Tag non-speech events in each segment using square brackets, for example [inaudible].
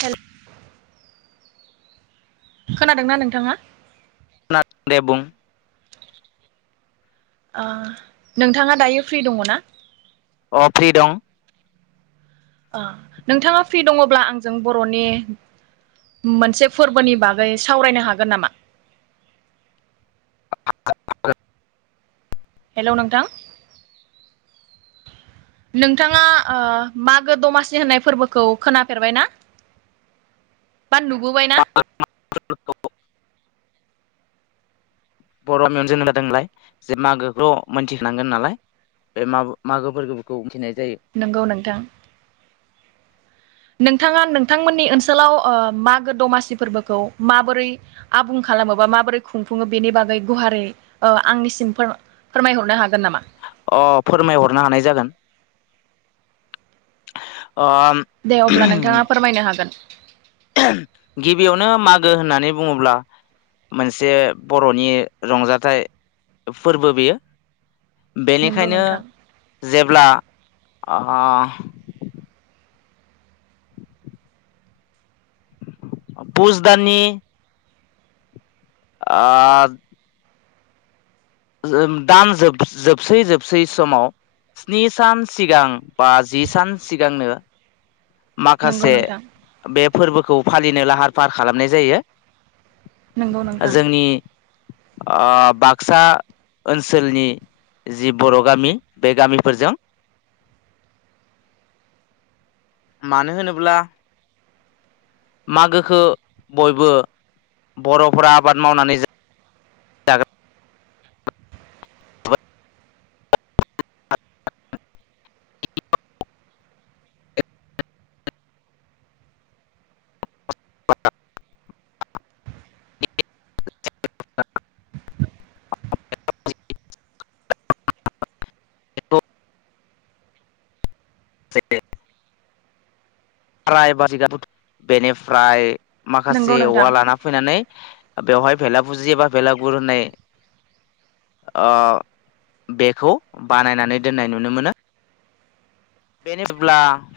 हेल खोनादोंना नोंथाङा? खोनादोंदे बुं ओ नोंथाङा दायो फ्रि दङ' ना? अ फ्रि दं ओ नोंथाङा फ्रि दङब्ला आंजों बर'नि मोनसे फोरबोनि बागै सावरायनो हागोन नामा? [unintelligible] हेलौ नोंथां नोंथाङा ओ मागो दमासि होननाय फोरबोखौ खोनाफेरबायना? बा नुबोबाय ना? बर' गामियावनो जोनो जादों नालाय जे मागोखोथ' मोनथिखानांगोन नालाय बे माबो मागो फोरबोफोरखौ मिनथिनाय नोंगौ नोंथां नोंथाङा नोंथांमोननि ओनसोलाव ओ मागो दमासि फोरबोखौ माबोरै आबुं खालामो बा माबोरै खुंफुङो बेनि बागै गुहारै ओ आंनिसिम फोरम-फोरमायहरनो हागोन नामा? अ फोरमायहरनो हानाय जागोन [inaudible] दे अब्ला नोंथाङा फोरमायनो हागोन गिबियावनो मागो होननानै बुङोब्ला मोनसे बर'नि रंजाथाइ फोरबो बेयो नंगौ बेनिखायनो नोंथां जेब ब्ला आ पुस दाननि आ जोम दान जोब-जोबसै जोबसै समाव स्नि सान सिगां बा जि सान सिगांनो नंगौ माखासे नोंथां बे फोरबोख खौ फालिनो लाहार फाहार खालामनाय जायो। नोंगौ नोंथां आ बाक्सा ओनसोलनि जि बर' गामि बे गामिफोरजों मानो होनोब्ला मागोखौ बयबो बर'फोरा आबाद मावनानै जा [unintelligible] बेथ' [unintelligible] बेनिफ्राय नंगौ माखासे औवा नोंथां लाना फैनानै बेवहाय भेलाबुजि एबा भेलागुर होननाय ओ बेखौ बानायनानै दोननाय नुनो मोनो बेनो जेब्ला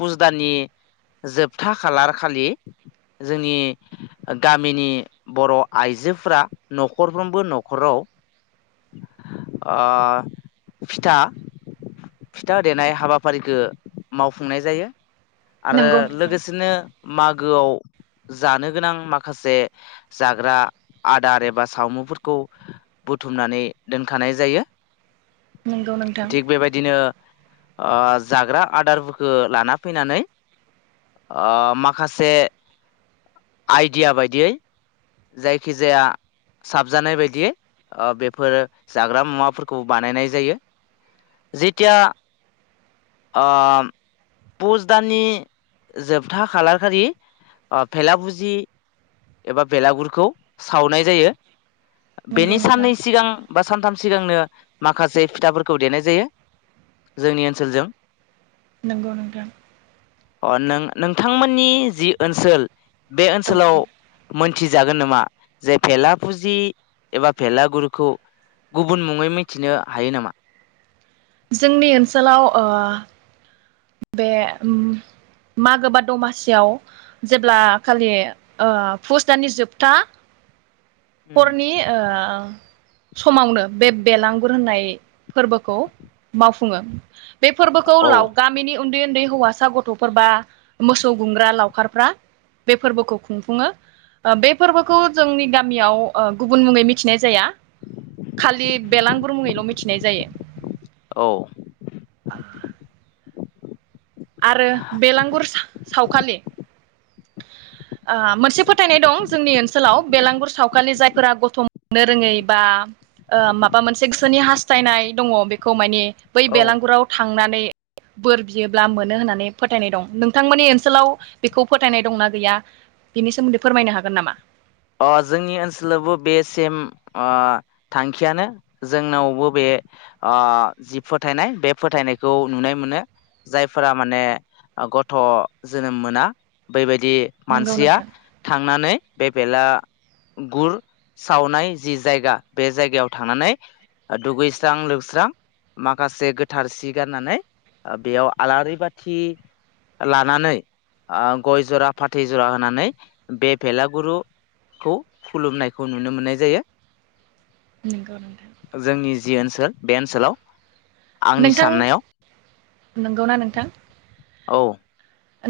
फुजदाननि जोबथा खालार खालि जोंनि गामिनि बर' आइजोफोरा न'खरफ्रोमबो न'खराव ओ फिथा फिथा देनाय हाबाफारिखो मावफुंनाय जायो आरो नंगौ नोंथां लोगोसेनो मागोआव जानो गोनां माखासे जाग्रा आदार एबा सावमुफोरखौ बुथ थुमनानै दोनखानाय जायो। नंगौ नोंथां थिग बेबायदिनो ओ जाग्रा आदारफोरखौ लाना फैनानै ओ माखासे आइडिया बायदियै जायखिजाया साबजानाय बायदियै ओ बेफोर जाग्रा मुवाफोरखौ बानायनाय जायो जेथिया ओ पुस दाननि जोबथा खालार खालि अ भेला भुजि एबा बेलागुरखौ सावनाय जायो। बेनि नंगौ नोंथां साननै सिगां बा सानथाम सिगांनो माखासे फिथाफोरखौ देनाय जायो जोंनि ओनसोलजों। नंगौ नोंथां। अ नों नोंथांमोननि जि ओनसोल बे औ ओनसोलाव मोन थिजागोन नामा जे फेला फुजि एबा फेलागुरखौ गुबुन मुङै मिथिनो हायो नामा? जोंनि ओनसोलाव ओ बे मागो बा दमासियाव जेब्ला खालि ओ फुस दाननि जोबथा उम हरनि ओ समावनो बे बेलांगुर होननाय फोरबोखौ मावफुङो बे फोरबोखौ औ लाव गामिनि उन्दै उन्दै हौवासा गथ'फोर बा मोसौ गुमग्रा लावखारफ्रा बे फोरबोखौ खुंफुङो बे फोरबोखौ जोंनि गामियाव ओ गुबुन मुङै मिथिनाय जाया खालि बेलांगुर मुङैल' मिथिनाय जायो। औ आरो बेलांगुर सा सावखालि ओ मोनसे फोथायनाय दं जोंनि ओनसोलाव बेलांगुर सावखालि जायफोरा गथ' मोननो रोङै बा ओ माबा मोनसे गोसोनि हास्थायनाय दङ बेखौ माने बै औ बेलांगुराव थांनानै बोर बियो ब्ला मोनो होननानै फोथायनाय दं नोंथांमोननि ओनसोलाव बेखौ फोथायनाय दंना गैया बेनि सोमोन्दै फोरमायनो हागोन नामा? अ जोंनि ओनसोलावबो बे सेम ओ थांखियानो जोंनावबो बे अ जि फोथायनाय बे फोथायनायखौ नुनाय मोनो जायफोरा माने गथ' जोनोम मोना बेबाय दि नंगौ मानसिया नोंथां थांनानै बे बेलागुर सावनाय जि जायगा बे जायगायाव थांनानै दुगैस्रां लोबस्रां माखासे गोथार सि गानानै बेयाव आलारि बाथि लानानै आ गय जरा फाथै जरा होनानै बे बेेलागुरु खौ खुलुमनायखौ नुनो मोननाय जायो नंगौ नोंथां। जोंनि जि ओनसोल बे ओनसोलाव आंनि नोंथां साननायाव नंगौना नोंथां? औ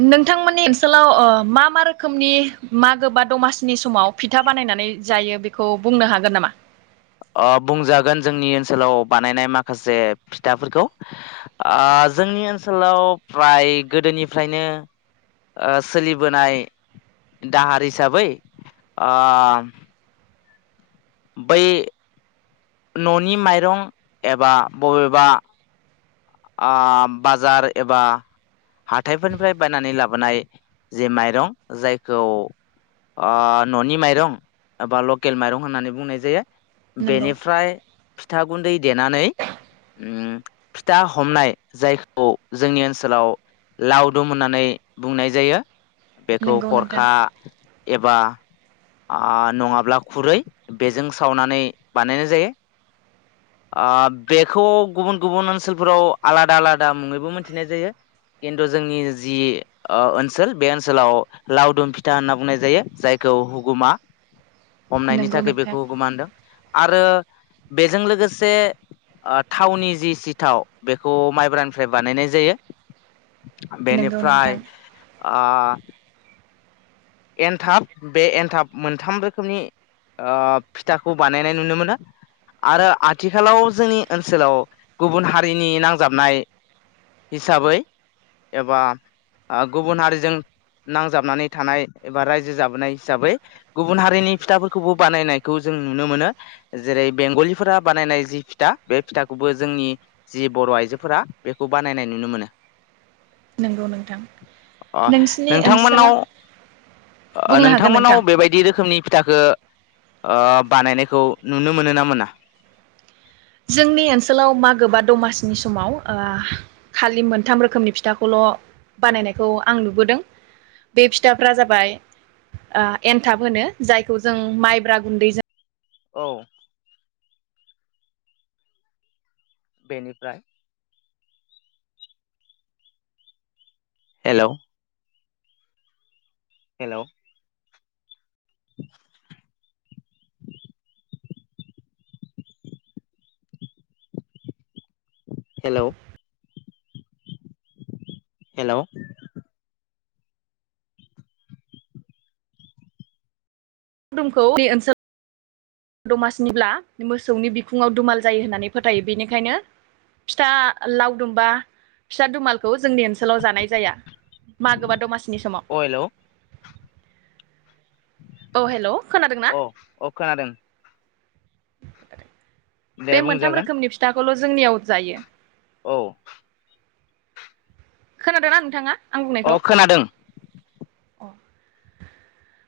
नोंथांमोननि ओनसोलाव ओ मा मा रोखोमनि मागो बा दमासिनि समाव फिथा बानायनानै जायो बेखौ बुंनो हागोन नामा? ओ बुंजागोन जोंनि ओनसोलाव बानायनाय माखासे फिथाफोरखौ अ जोंनि ओनसोलाव फ्राय गोदोनिफ्रायनो ओ सोलिबोनाय दाहार हिसाबै अ बै न'नि माइरं एबा बबेबा अ बाजार एबा हाथायफोरनिफ्राय बायनानै लाबोनाय जे माइरं जायखौ अ न'नि माइरं एबा लकेल माइरं होननानै बुंनाय जायो। नंगौ बेनिफ्राय फिथा गुन्दै देनानै उम फि ता हमनाय जायखौ जोंनि ओनसोलाव लावदुम होननानै बुंनाय जायो। बेखौ नंगौ नोंथां खरखा एबा अ नङाब्ला खुरै बेजों सावनानै बानायनाय जायो ओ बेखौ गुबुन गुबुन ओनसोल फोराव आलादा आलादा मुङैबो मोनथिनाय जायो खिन्थु जोंनि जि ओ ओनसोल बे ओनसोलाव लावदुम फिथा होनना बुंनाय जायो जायखौ हुगुमा हमनायनि नंगौ थाखाय नोंथां बेखौ गोमानदों आरो बेजों लोगोसे ओ थावनि जि सिथाव बेखौ माइब्रानिफ्राय बानायनाय जायो नंगौ बेनिफ्राय नोंथां ओ एनथाब बे एनथाब मोनथाम रोखोमनि ओ फिथाखौ बानायनाय नुनो मोनो आरो आथिखालाव जोंनि ओनसोलाव गुबुन हारिनि नांजाबनाय हिसाबै एबा गुबुन हारिजों नांजाबनानै थानाय एबा रायजो जाबोनाय हिसाबै गुबुन हारिनि फिथाफोरखौबो बानायनायखौ जों नुनो मोनो जेरै बेंगलिफोरा बानायनाय जि फिथा बे फिथाखौबो जोंनि जि बर' आइजोफोरा बेखौ बानायनाय नुनो मोनो। नोंगौ नोंथां नोंसिनि ओनसोला बुंनो हागोन नोंथांमोनाव नोंथां बेबायदि रोखोमनि फिथाखो ओ बानायनायखौ नुनो मोनो ना मोना जोंनि ओनसोलाव मागो बा दमासिनि समाव ओ खालि मोनथाम रोखोमनि फिथाखौल' बानायनायखौ आं नुबोदों बे फिथाफ्रा जाबाय ओ एन्थाब होनो जायखौ जों माइब्रा गुन्दैजों औ बेनिफ्राय हेलौ हेलौ हेलौ हेलौ लावदुमखौ ओनसोल दमासिनिब्ला मोसौनि बिखुङाव दुमाल जायो होननानै फोथायो बेनिखायनो फिथा लावदुम बा फिथा दुमालखौ जोंनि ओनसो ओनसोलाव जानाय जाया मागोबा दमासिनि अ हेलौ समाव औ हेलौ खोनादोंना अ अ खोनादों दे बे मोनथाम बुंजागोन रोखोमनि फिथाखौ खौल' जोंनियाव जायो औ खोनादो ना नोंथाङा आं अ बुंनायखौ खोनादों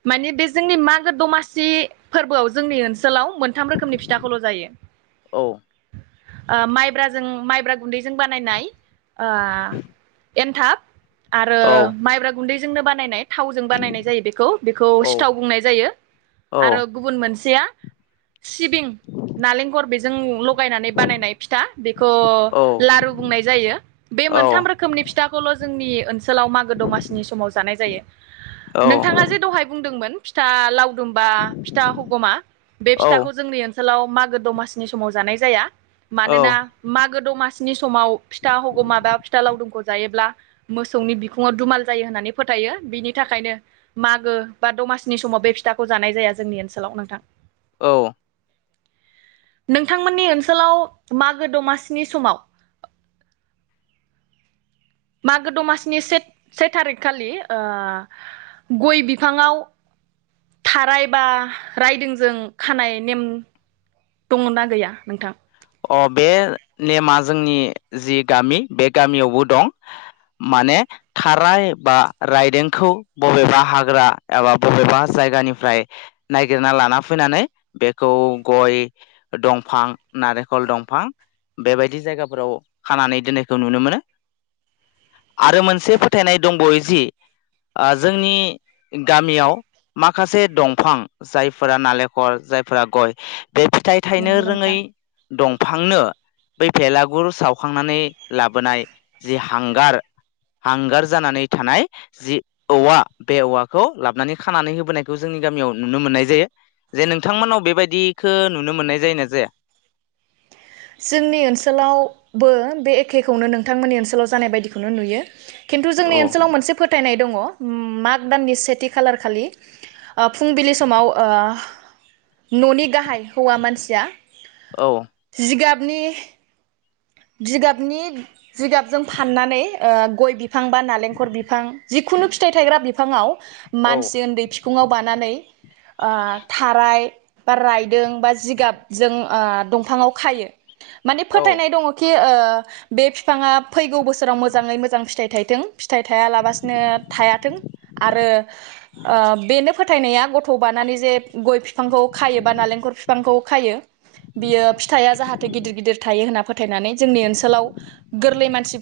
मानिबे जोंनि मागो दमासि फोरबोआव जोंनि ओनसोलाव मोन थाम रोखोमनि फिथाखौल' जायो औ ओ माइब्राजों माइब्रा गुन्दैजों बानायनाय ओ एन्थाब आरो औ माइब्रा गुन्दै जोंनो बानायनाय थावजों बानायनाय जायो बेखौ बेखौ औ सिथाव बुंनाय जायो औ आरो गुबुन मोनसेया सिबिं नालेंखर जों लख लगायनानै बानायनाय फिथा बेखौ औ लारु बुंनाय जायो बे मोनथाम औ रोखोमनि फिथ खौल' जोंनि ओन सोलाव मागो दमासिनि समाव जानाय जायो नोंथाङा जे दहाय बुंदोंमोन। फिथा लाव दुमबा फिथा हगमा बे औ फिथाखौ जोंनि ओनसोलाव मागो दमासिनि समाव जानाय जाया मानोना औ मागो दमा सिनि स समाव फिथा हगौमा बा फिथा लावदुमखौ जायोब्ला मोसौनि बिखुङाव दुमाल जायो होननानै फोथायो बिनि थाखायनो मागो बा दमासिनि समाव बे फिथाखौ जानाय जाया जोंनि ओनसोलाव नोंथां। औ। नोंथांमोननि ओनसोलाव मागो दमासिनि समाव मागो दमासिनि से से थारिखखालि ओ गय बिफाङाव थाराय बा रायदोंजों खानाय नेम दङ ना गैया नोंथां? अ बे नेमा जोंनि जि गामि बे गामियावबो दं माने थाराय बा रायदोंखौ बबेबा हाग्रा एबा बबेबा जायगानिफ्राय नागिरना लाना फैनानै बेखौ गय दंफां नारेंखल दंफां बेबायदि जायगाफोराव खानानै दोननायखौ नुनो मोनो आरो मोनसे फोथायनाय दंबयोजि जोंनि गामियाव माखासे दंफां जायफोरा नालेंखल जायफोरा गय बे फिथाइ थायनो नंगौ रोङै नोंथां दंफांनो बै फेलागुर सावखांनानै लाबोनाय जि हांगार हांगार जानानै थानाय जि औवा बे औवाखौ लाबोनानै खानानै होबोनायखौ जोंनि गामियाव नुनो मोननाय जायो जे नोंथांमोनाव बेबायदिखो नुनो मोननाय जायोना? जोंनि ओनसोलावबो बे एखेखौनो नोंथांमोननि ओनसोलाव जानाय बायदिखौनो नुयो। खिन्थु जोंनि औ ओनसोलाव मोनसे फोथायनाय दङ मा माग दाननि सेथि खालार खालि फुंबिलि समाव ओ न'नि गाहाइ हौवा मानसिया औ जिगाबनि जिगाबनि जिगाबजों फाननानै ओ गय बि बिफां बा नालेंखर बिफां जिखुनु फिथाइ थायग्रा बिफाङाव मानसि उन्दै बिखुङाव बानानै ओ थाराय बा रायदों बा जिगाबजों ओ दंफाङाव खायो। माने औ फोथायनाय दङ बे ओ बिफाङा फैगौ बोसोर सोराव मोजाङै मोजां फिथाइ फिथाइ थायथों फिथाइ थायालाबासिनो थायाथों आरो ओ बेनो फोथायनाया गथ' बानानै जे गय बिफांखौ खायो बा नालेंखर बिफांखौ खायो बियो फिथाइया जाहाथे गिदिर गिदिर थायो होनना फोथा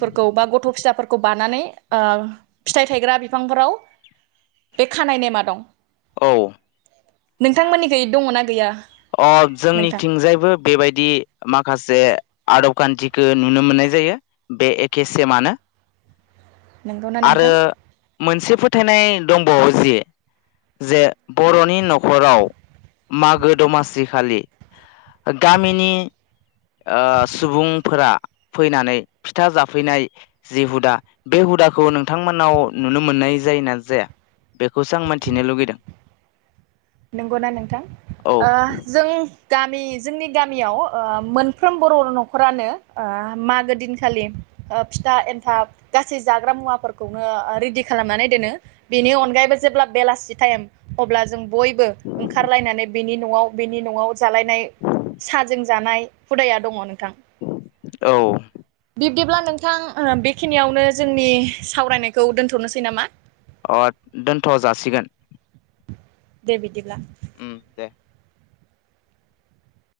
फोरखौ बा गथ' फिसाफोरखौ बानानै फिथाइ थायग्रा बिफांफोराव बे खानाय नेमा दं‌। औ। नोंथांमोननिखै दङना गैया? अ नोंथां जोंनिथिंजायबो बेबायदि मा माखासे आदब खान्थिखौ नुनो मोननाय जायो बे एके सेमानो। नंगौना आरो नोंथां? मोनसे फोथायनाय दंबावो जि जे बर'नि न'खराव मागो दमासि खालि गामिनि ओ सुबुंफोरा फैनानै फिथा जाफैनाय जि हुदा बे हुदाखौ खौ नोंथांमोनाव नुनो मोननाय जायोना जाया बेखौसो आं मिथिनो लुगैदों। नंगौना नोंथां औ ओं जों गामि जोंनि गामियाव ओ मोनफ्रोम बर' न'खरानो ओ मागो दिनखालि फिथा एन्थाब गासै जाग्रा मुवाफोरखौनो रेडि खालामनानै दोनो बेनि अनगायैबो जेब्ला बेलासि टाइम अब्ला जों बयबो ओंखारलायनानै बेनि न'आव बेनि न'आव जालायनाय साहाजों जानाय हुदाया दङ नोंथां। औ बिब्दिब्ला नोंथां बेखिनियावनो जोंनि सावरायनायखौ दोन्थ'नोसै नामा। अ दोनथ' जासिगोन। दे बिदिब्ला। उम दे।